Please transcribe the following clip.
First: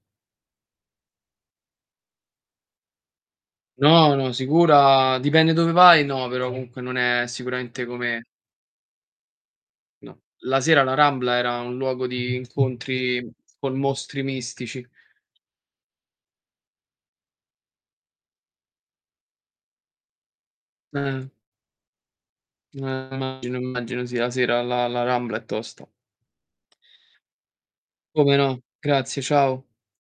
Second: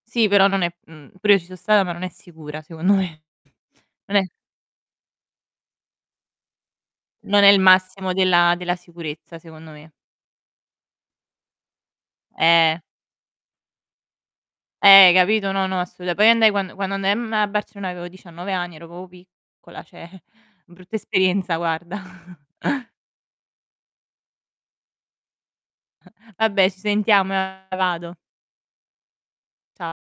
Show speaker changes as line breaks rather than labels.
Sì, però, non è mhmm, pure io ci so stata ma non è sicura secondo me.
No,
Non è
no, sicura, dipende dove vai, no, però comunque non è
non è il
sicuramente
massimo
come
della della sicurezza, secondo me.
No, la sera la Rambla era un luogo di
Eh.
incontri con mostri mistici.
Eh, hai capito? No, no, assoluta poi andai quando quando andai a mhmm, a Barcellona avevo 19 anni, ero proprio piccola, cioè, brutta
Eh.
esperienza guarda.
Eh, immagino, immagino. Sì, 'a sera la la Rambla è tosta.
Vabbè, ci sentiamo vado.
Come no! Grazie, ciao.
Cia